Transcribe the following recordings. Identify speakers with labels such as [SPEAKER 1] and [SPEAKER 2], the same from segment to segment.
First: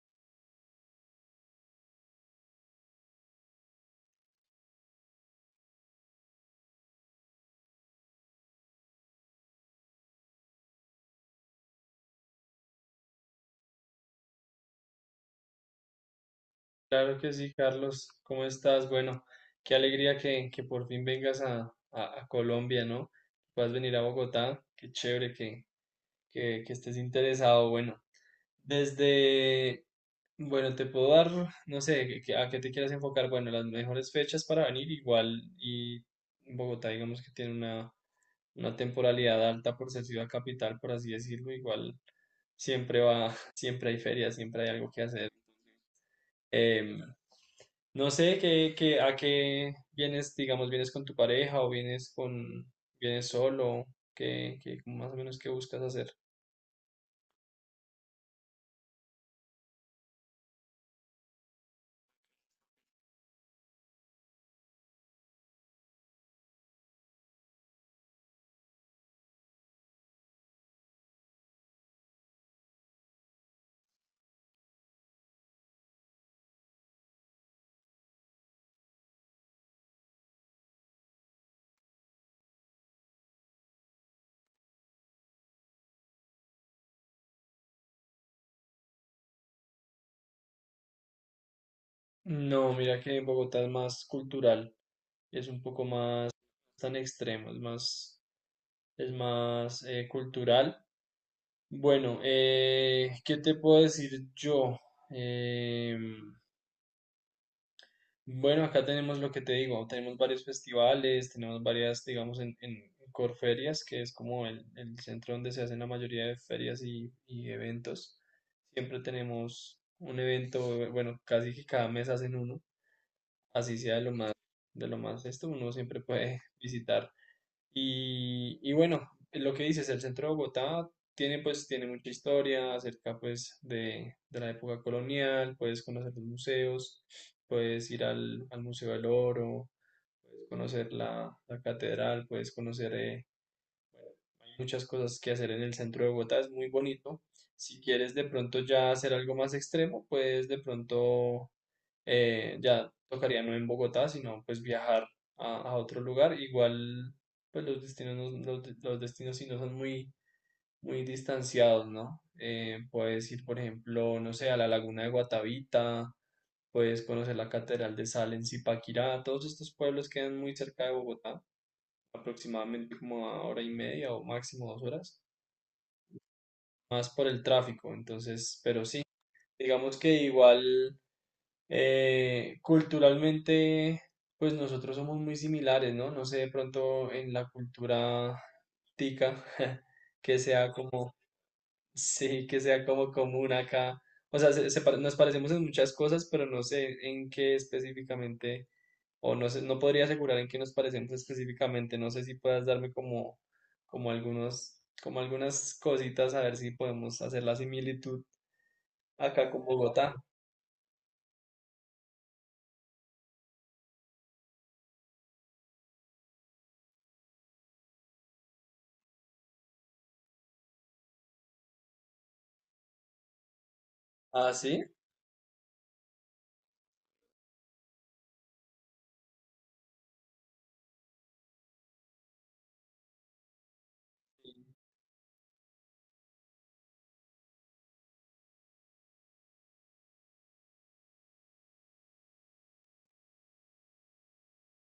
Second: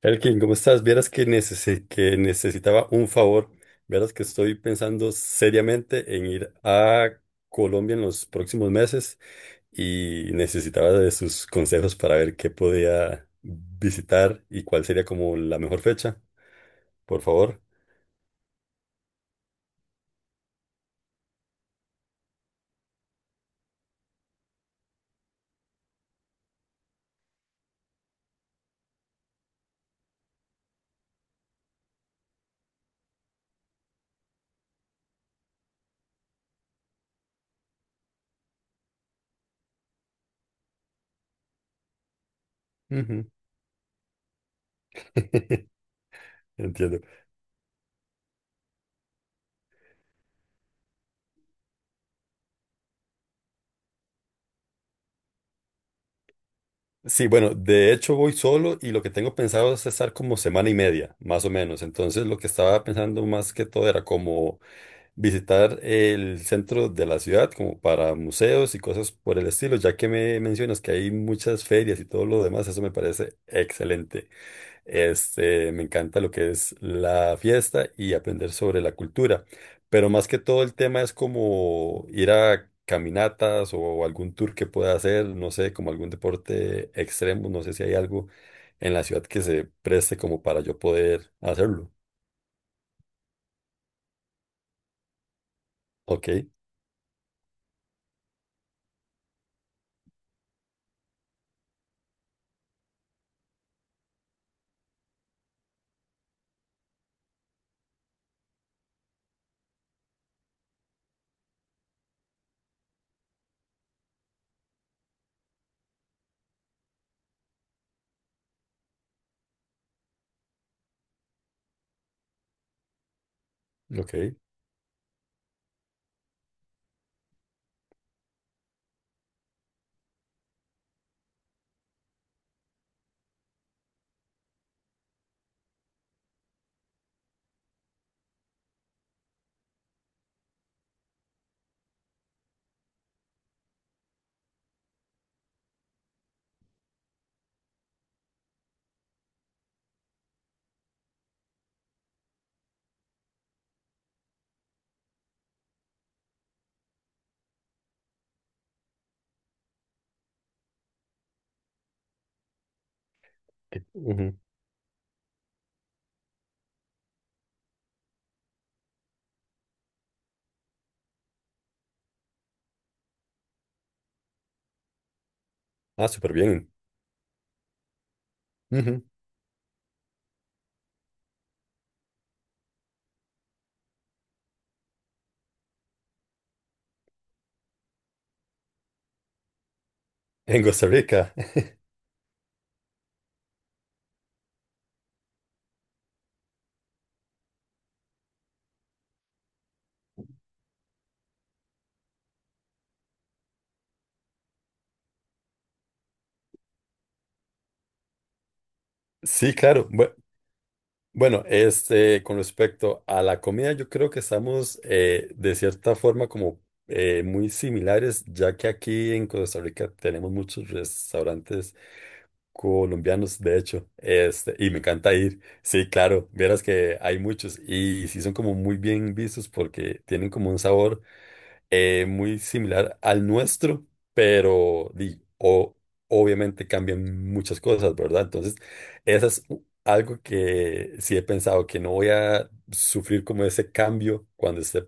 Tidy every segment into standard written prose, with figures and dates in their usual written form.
[SPEAKER 1] Elkin, ¿cómo estás? Vieras que, que necesitaba un favor. Vieras que estoy pensando seriamente en ir a Colombia en los próximos meses y necesitaba de sus consejos para ver qué podía visitar y cuál sería como la mejor fecha,
[SPEAKER 2] Claro
[SPEAKER 1] por
[SPEAKER 2] que sí,
[SPEAKER 1] favor.
[SPEAKER 2] Carlos. ¿Cómo estás? Bueno, qué alegría que por fin vengas a Colombia, ¿no? Puedas venir a Bogotá. Qué chévere que estés interesado. Bueno, desde, bueno, te puedo dar, no sé, a qué te quieras enfocar. Bueno, las mejores fechas para venir igual y Bogotá, digamos que tiene una temporalidad alta por ser ciudad capital, por así decirlo. Igual siempre
[SPEAKER 1] Ujú.
[SPEAKER 2] va, siempre hay ferias, siempre hay algo que hacer.
[SPEAKER 1] Entiendo.
[SPEAKER 2] Em, no sé a qué vienes, digamos, vienes con tu pareja o vienes con, vienes solo, qué, qué más o menos qué buscas hacer.
[SPEAKER 1] Sí, bueno, de hecho voy solo y lo que tengo pensado es estar como semana y media, más o menos. Entonces lo que estaba pensando más que todo era como visitar el centro de la ciudad como para museos y cosas por el estilo, ya que me mencionas que hay muchas ferias y todo lo demás, eso me parece excelente. Este, me encanta lo que es la fiesta y aprender sobre la cultura, pero más que todo el tema es como ir a caminatas o algún tour que pueda hacer, no sé, como algún deporte extremo, no sé si hay algo en la ciudad que se preste como para yo poder hacerlo.
[SPEAKER 2] No, mira que en Bogotá es más cultural, es un poco
[SPEAKER 1] Ok,
[SPEAKER 2] más tan extremo, es más cultural. Bueno, ¿qué te puedo decir yo? Em, Bueno, acá tenemos lo que te digo, tenemos varios festivales, tenemos varias, digamos, en Corferias, que es como el centro donde se hacen la mayoría de ferias y eventos. Siempre tenemos un evento, bueno, casi que cada mes hacen uno, así sea
[SPEAKER 1] ok.
[SPEAKER 2] de lo más esto, uno siempre puede visitar. Y bueno, lo que dices, el centro de Bogotá tiene pues tiene mucha historia acerca pues de la época colonial, puedes conocer los museos, puedes ir al, al Museo del Oro, puedes conocer la, la catedral, puedes conocer hay muchas cosas que hacer en el centro de Bogotá, es muy bonito. Si quieres de pronto ya hacer algo más extremo, puedes de pronto ya tocaría no en Bogotá, sino pues viajar a otro lugar. Igual, pues los destinos, los, los destinos sí no son muy, muy distanciados, ¿no? Puedes ir, por ejemplo, no
[SPEAKER 1] Ujú.
[SPEAKER 2] sé, a la laguna de Guatavita, puedes conocer la Catedral de Sal en Zipaquirá, todos estos pueblos quedan muy cerca de Bogotá, aproximadamente como a hora y media o máximo dos horas,
[SPEAKER 1] Ah, súper bien.
[SPEAKER 2] más por el tráfico, entonces, pero sí.
[SPEAKER 1] Ujú.
[SPEAKER 2] Digamos que igual culturalmente, pues nosotros somos muy similares, ¿no? No sé de pronto en la cultura tica que
[SPEAKER 1] En
[SPEAKER 2] sea
[SPEAKER 1] Costa
[SPEAKER 2] como,
[SPEAKER 1] Rica.
[SPEAKER 2] sí, que sea como común acá. O sea, nos parecemos en muchas cosas, pero no sé en qué específicamente, o no sé, no podría asegurar en qué nos parecemos específicamente. No sé si puedas darme como, como algunos, como algunas cositas a ver si podemos hacer la similitud acá
[SPEAKER 1] Sí,
[SPEAKER 2] con
[SPEAKER 1] claro.
[SPEAKER 2] Bogotá.
[SPEAKER 1] Bueno, este, con respecto a la comida, yo creo que estamos de cierta forma como muy similares, ya que aquí en Costa Rica tenemos muchos restaurantes colombianos, de hecho,
[SPEAKER 2] Ah,
[SPEAKER 1] este, y me
[SPEAKER 2] sí.
[SPEAKER 1] encanta ir. Sí, claro, vieras que hay muchos y sí son como muy bien vistos porque tienen como un sabor muy similar al nuestro, pero obviamente cambian muchas cosas, ¿verdad? Entonces, eso es algo que sí he pensado, que no voy a sufrir como ese cambio cuando esté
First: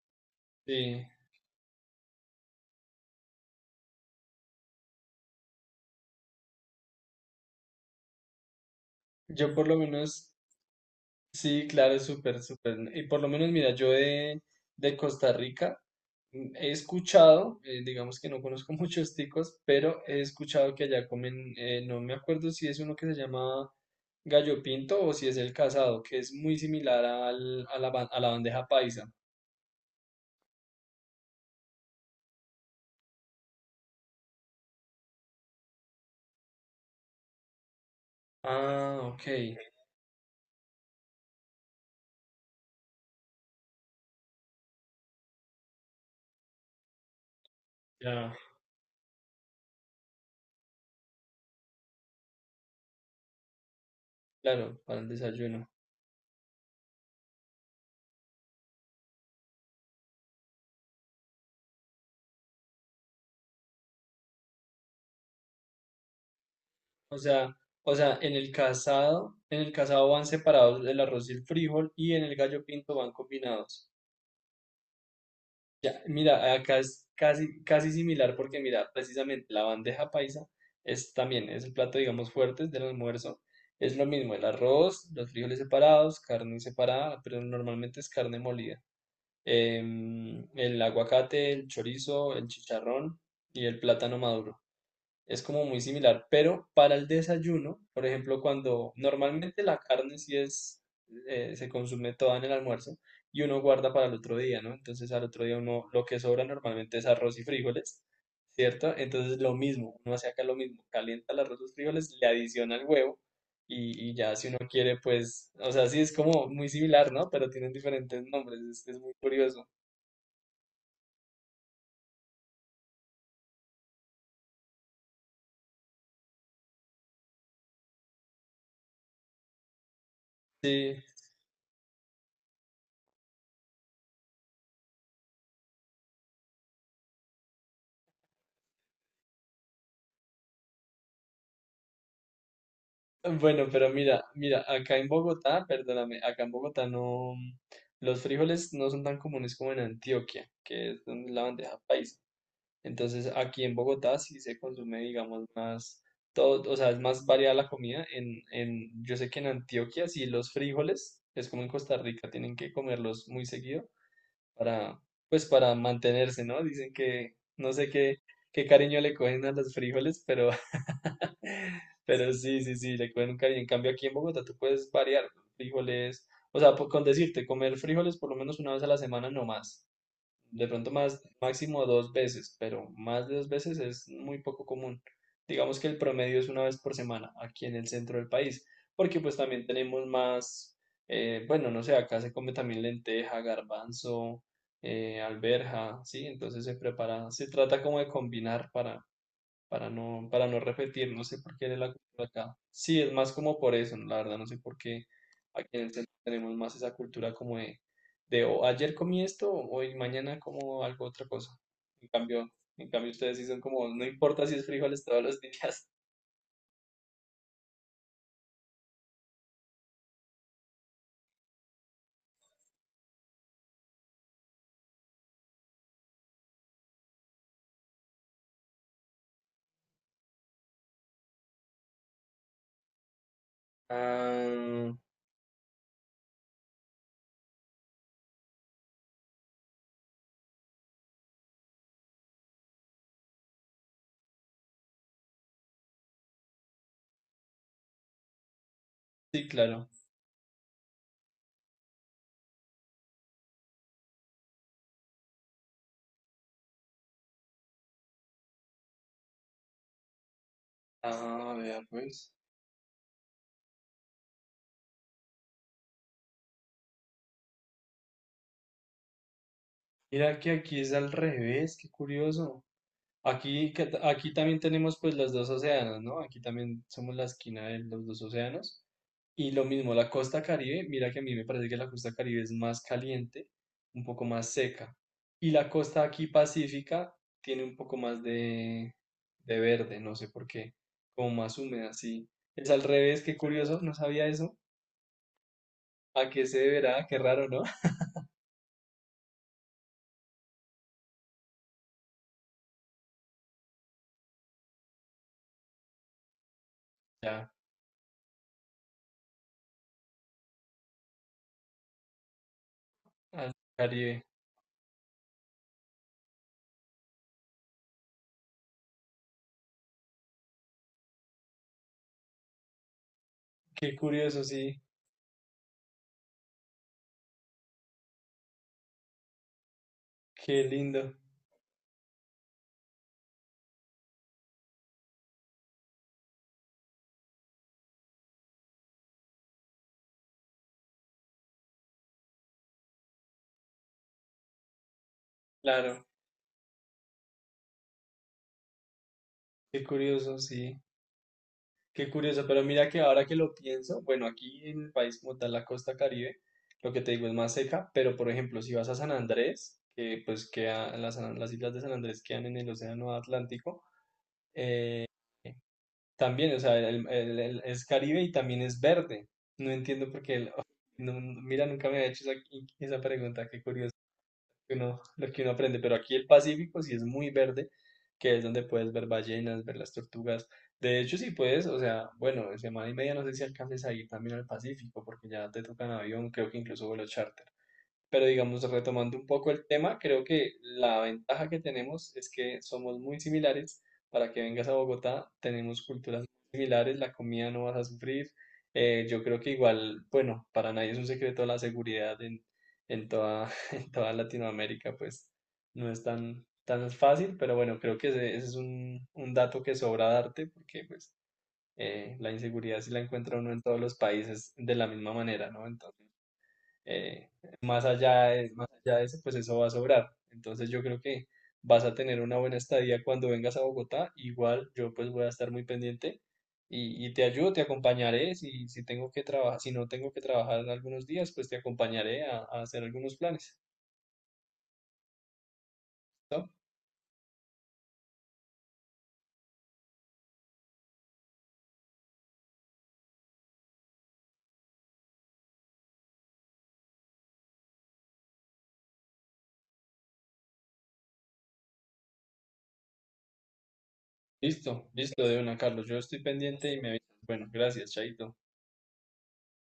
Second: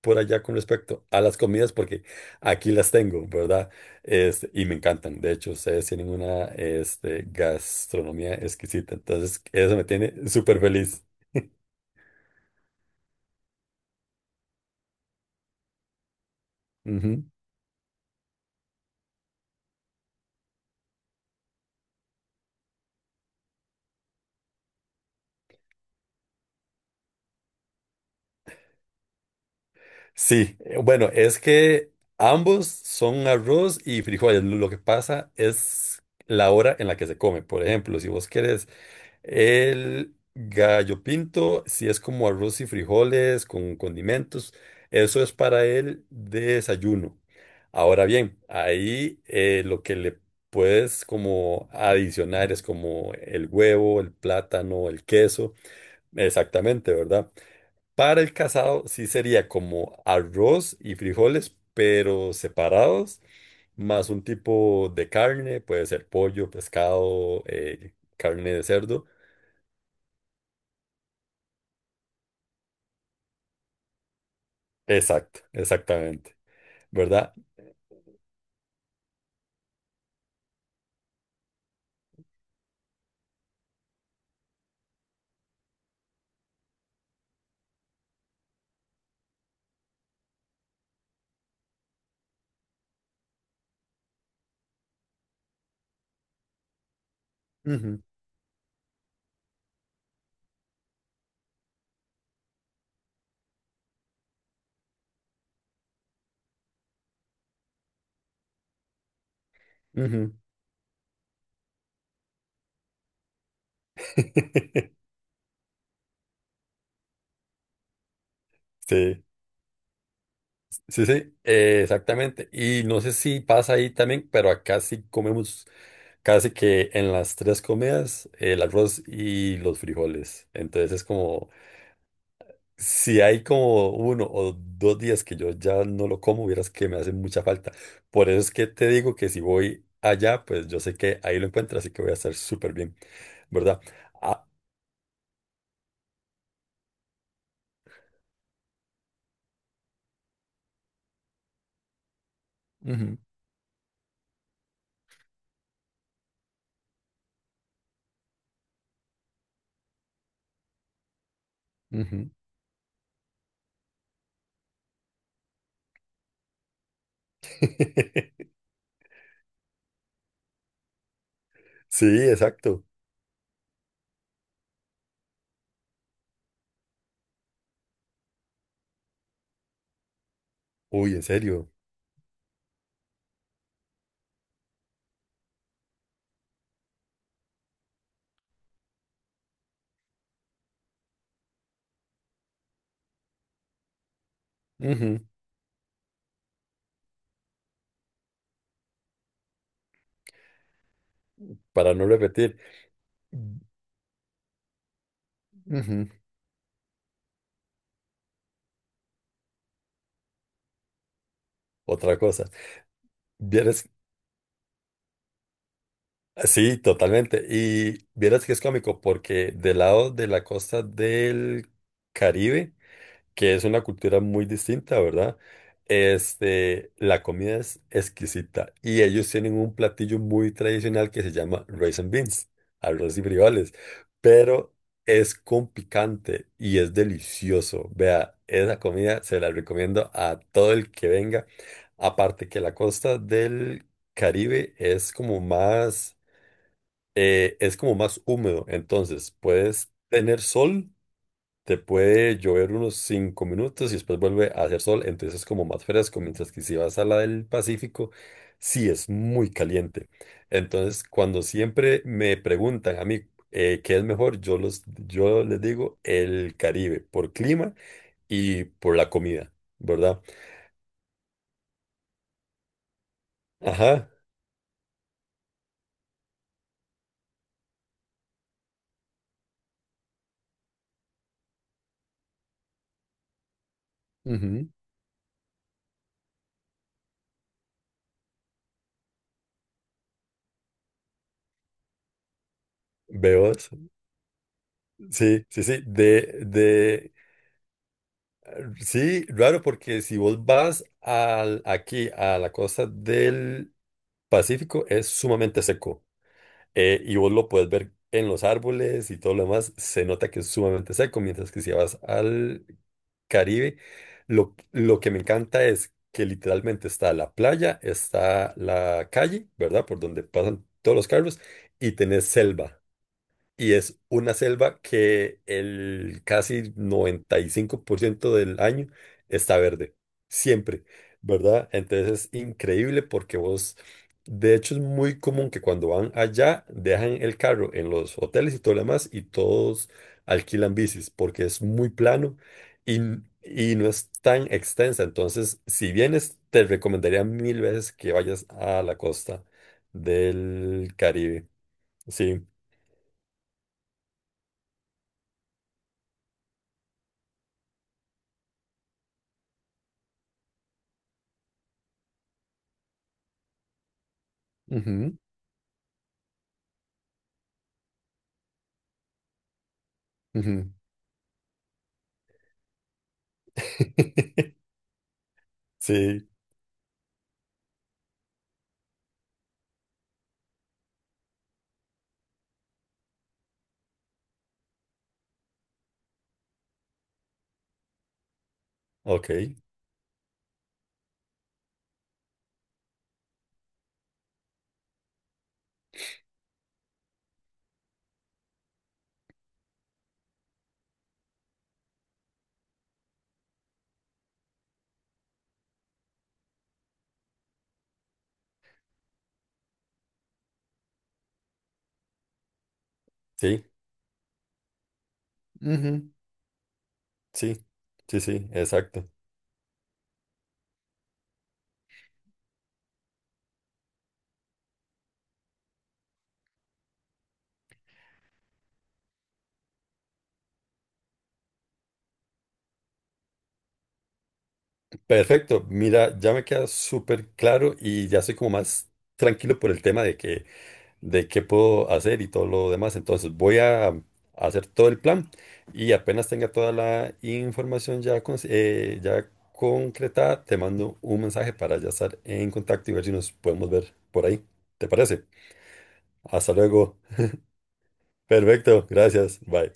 [SPEAKER 1] por allá con
[SPEAKER 2] Sí.
[SPEAKER 1] respecto a las comidas, porque aquí las tengo, ¿verdad? Este, y me encantan. De hecho, ustedes tienen una este, gastronomía exquisita, entonces
[SPEAKER 2] Yo por lo
[SPEAKER 1] eso me tiene
[SPEAKER 2] menos
[SPEAKER 1] súper feliz.
[SPEAKER 2] sí, claro, súper, súper. Y por lo menos, mira, yo de Costa Rica he escuchado, digamos que no conozco muchos ticos, pero he escuchado que allá comen, no me acuerdo si es uno que se llama gallo pinto o si es el casado, que es muy similar al, a la, a la bandeja paisa.
[SPEAKER 1] Sí, bueno, es que ambos son arroz y frijoles. Lo que pasa es la hora en la que se come. Por ejemplo, si vos querés
[SPEAKER 2] Ah, ok,
[SPEAKER 1] el gallo pinto, si es como arroz y frijoles con condimentos, eso es para el desayuno. Ahora
[SPEAKER 2] ya,
[SPEAKER 1] bien, ahí lo que le puedes como adicionar es como el huevo, el
[SPEAKER 2] claro,
[SPEAKER 1] plátano,
[SPEAKER 2] para
[SPEAKER 1] el
[SPEAKER 2] el
[SPEAKER 1] queso,
[SPEAKER 2] desayuno.
[SPEAKER 1] exactamente, ¿verdad? Para el casado sí sería como arroz y frijoles, pero separados, más un tipo de carne, puede ser pollo,
[SPEAKER 2] O
[SPEAKER 1] pescado,
[SPEAKER 2] sea,
[SPEAKER 1] carne de cerdo.
[SPEAKER 2] en el casado van separados el arroz y el frijol y en el gallo pinto van combinados.
[SPEAKER 1] Exacto,
[SPEAKER 2] Ya,
[SPEAKER 1] exactamente,
[SPEAKER 2] mira, acá es
[SPEAKER 1] ¿verdad?
[SPEAKER 2] casi, casi similar porque mira, precisamente la bandeja paisa es también, es el plato, digamos, fuerte del almuerzo. Es lo mismo, el arroz, los frijoles separados, carne separada, pero normalmente es carne molida. El aguacate, el chorizo, el chicharrón y el plátano maduro es como muy similar, pero para el desayuno,
[SPEAKER 1] Ujú,
[SPEAKER 2] por ejemplo, cuando normalmente la carne sí es, se consume toda en el almuerzo y uno guarda para el otro día, ¿no? Entonces al otro día uno lo que sobra normalmente es arroz y frijoles, ¿cierto? Entonces lo mismo, uno hace
[SPEAKER 1] ujú.
[SPEAKER 2] acá lo mismo, calienta el arroz, los frijoles, le adiciona el huevo y ya si uno quiere, pues, o sea, sí es como muy similar, ¿no? Pero tienen diferentes nombres, es muy
[SPEAKER 1] Sí,
[SPEAKER 2] curioso.
[SPEAKER 1] sí, sí, exactamente. Y no sé si pasa ahí también, pero acá sí comemos casi que en las tres comidas el arroz y los frijoles. Entonces es
[SPEAKER 2] Sí.
[SPEAKER 1] como... Si hay como uno o dos días que yo ya no lo como, vieras que me hace mucha falta. Por eso es que te digo que si voy allá, pues yo sé que ahí lo encuentro, así que voy a estar súper bien,
[SPEAKER 2] Bueno,
[SPEAKER 1] ¿verdad?
[SPEAKER 2] pero mira,
[SPEAKER 1] Ah,
[SPEAKER 2] mira, acá en Bogotá, perdóname, acá en Bogotá no, los frijoles no son tan comunes como en Antioquia, que es donde es la bandeja paisa.
[SPEAKER 1] ujú,
[SPEAKER 2] Entonces, aquí en Bogotá sí se consume, digamos, más todo, o sea, es más variada la comida. En, yo sé que en Antioquia sí los frijoles, es como en Costa Rica,
[SPEAKER 1] ujú.
[SPEAKER 2] tienen que comerlos muy seguido para, pues para mantenerse, ¿no? Dicen que no sé qué, qué cariño le cogen a los frijoles, pero,
[SPEAKER 1] Sí,
[SPEAKER 2] pero sí, sí,
[SPEAKER 1] exacto.
[SPEAKER 2] sí, le cogen un cariño. En cambio, aquí en Bogotá tú puedes variar, ¿no? frijoles, o sea, con decirte, comer frijoles por lo menos una vez a la semana no más. De pronto
[SPEAKER 1] Uy,
[SPEAKER 2] más,
[SPEAKER 1] en serio.
[SPEAKER 2] máximo dos veces, pero más de dos veces es muy poco común. Digamos que el promedio es una vez por semana aquí en el centro del país, porque pues también tenemos más, bueno, no sé, acá se come también lenteja, garbanzo,
[SPEAKER 1] Ujú.
[SPEAKER 2] alberja, ¿sí? Entonces se prepara, se trata como de combinar para no repetir, no sé por qué era la
[SPEAKER 1] Para no
[SPEAKER 2] cultura acá.
[SPEAKER 1] repetir.
[SPEAKER 2] Sí, es más como por eso, la verdad, no sé por qué aquí en el
[SPEAKER 1] Ujú.
[SPEAKER 2] centro tenemos más esa cultura como de o ayer comí esto, hoy mañana como algo otra cosa. En
[SPEAKER 1] Otra cosa.
[SPEAKER 2] cambio, en cambio ustedes sí son como,
[SPEAKER 1] Vieras,
[SPEAKER 2] no importa si es frijoles todos los días.
[SPEAKER 1] sí, totalmente. Y vieras que es cómico porque del lado de la costa del Caribe, que es una cultura muy distinta, ¿verdad? Este, la comida es exquisita y ellos tienen un platillo muy tradicional que se llama rice and beans, arroz y frijoles, pero
[SPEAKER 2] Ah,
[SPEAKER 1] es con picante y es delicioso. Vea, esa comida se la recomiendo a todo el que venga. Aparte que la costa del Caribe es como más húmedo, entonces
[SPEAKER 2] sí, claro.
[SPEAKER 1] puedes tener sol, te puede llover unos 5 minutos y después vuelve a hacer sol, entonces es como más fresco, mientras que si vas a la del Pacífico, sí es muy caliente. Entonces, cuando
[SPEAKER 2] Ah, vea
[SPEAKER 1] siempre
[SPEAKER 2] pues.
[SPEAKER 1] me preguntan a mí qué es mejor, yo les digo el Caribe, por clima y por la comida, ¿verdad?
[SPEAKER 2] Mira que aquí es al revés, qué curioso. Aquí,
[SPEAKER 1] Ajá.
[SPEAKER 2] aquí también tenemos pues los dos océanos, ¿no? Aquí también somos la esquina de los dos océanos. Y lo mismo, la costa Caribe, mira que a mí me parece que la costa Caribe es más caliente, un poco más
[SPEAKER 1] Ujú.
[SPEAKER 2] seca. Y la costa aquí pacífica tiene un poco más de verde, no sé por qué, como más húmeda, sí. Es al revés, qué
[SPEAKER 1] Veo,
[SPEAKER 2] curioso, no sabía eso.
[SPEAKER 1] sí, sí, sí,
[SPEAKER 2] ¿A qué se deberá? Qué raro, ¿no?
[SPEAKER 1] sí, raro porque si vos vas al, aquí a la costa del Pacífico es sumamente seco, y vos lo
[SPEAKER 2] Ya,
[SPEAKER 1] puedes ver en los árboles y todo lo demás, se nota que es sumamente seco, mientras que si vas al
[SPEAKER 2] al
[SPEAKER 1] Caribe,
[SPEAKER 2] Caribe.
[SPEAKER 1] lo que me encanta es que literalmente está la playa, está la calle, ¿verdad? Por donde pasan todos los carros y tenés selva. Y
[SPEAKER 2] Qué
[SPEAKER 1] es una
[SPEAKER 2] curioso,
[SPEAKER 1] selva
[SPEAKER 2] sí,
[SPEAKER 1] que el casi 95% del año está verde,
[SPEAKER 2] qué
[SPEAKER 1] siempre,
[SPEAKER 2] lindo.
[SPEAKER 1] ¿verdad? Entonces es increíble porque vos, de hecho es muy común que cuando van allá dejan el carro en los hoteles y todo lo demás y todos alquilan bicis porque es muy plano y, y no es tan extensa. Entonces, si
[SPEAKER 2] Claro,
[SPEAKER 1] vienes, te recomendaría mil veces que vayas a la costa
[SPEAKER 2] qué curioso, sí.
[SPEAKER 1] del Caribe.
[SPEAKER 2] Qué
[SPEAKER 1] Sí.
[SPEAKER 2] curioso, pero mira que ahora que lo pienso, bueno, aquí en el país como tal, la costa Caribe, lo que te digo es más seca, pero por ejemplo, si vas a San Andrés, que pues queda, las islas de San Andrés quedan en el Océano Atlántico,
[SPEAKER 1] Ujú,
[SPEAKER 2] también, o sea, es Caribe y también es verde. No entiendo por qué,
[SPEAKER 1] ujú.
[SPEAKER 2] mira, nunca me ha hecho esa, esa pregunta, qué curioso que uno, lo que uno aprende, pero aquí el
[SPEAKER 1] Sí,
[SPEAKER 2] Pacífico sí es muy verde, que es donde puedes ver ballenas, ver las tortugas. De hecho, sí puedes, o sea, bueno, en semana y media no sé si alcances a ir también al Pacífico, porque ya te tocan avión, creo que incluso vuelo charter. Pero digamos, retomando un
[SPEAKER 1] ok,
[SPEAKER 2] poco el tema, creo que la ventaja que tenemos es que somos muy similares. Para que vengas a Bogotá, tenemos culturas muy similares, la comida no vas a sufrir. Yo creo que igual, bueno, para nadie es un secreto la seguridad en toda, en toda Latinoamérica, pues no es tan, tan fácil, pero bueno, creo que ese es un dato que sobra darte, porque pues la inseguridad sí la encuentra uno en
[SPEAKER 1] sí.
[SPEAKER 2] todos los países de la misma manera, ¿no? Entonces
[SPEAKER 1] Ujú.
[SPEAKER 2] eh,
[SPEAKER 1] Sí, sí, sí,
[SPEAKER 2] más allá de
[SPEAKER 1] exacto.
[SPEAKER 2] eso, pues eso va a sobrar. Entonces yo creo que vas a tener una buena estadía cuando vengas a Bogotá. Igual yo pues voy a estar muy pendiente y te ayudo, te acompañaré. Si, si tengo que trabajar, si no tengo que trabajar algunos días, pues te acompañaré a hacer algunos planes.
[SPEAKER 1] Perfecto, mira, ya me
[SPEAKER 2] ¿No?
[SPEAKER 1] queda súper claro y ya soy como más tranquilo por el tema de que, de qué puedo hacer y todo lo demás. Entonces voy a hacer todo el plan y apenas tenga toda la información ya, ya concretada, te mando un mensaje para ya estar en contacto y ver si nos podemos ver por ahí.
[SPEAKER 2] Listo,
[SPEAKER 1] ¿Te parece?
[SPEAKER 2] listo de una, Carlos. Yo estoy
[SPEAKER 1] Hasta
[SPEAKER 2] pendiente y me
[SPEAKER 1] luego.
[SPEAKER 2] avisas. Bueno, gracias, Chaito.
[SPEAKER 1] Perfecto, gracias, bye.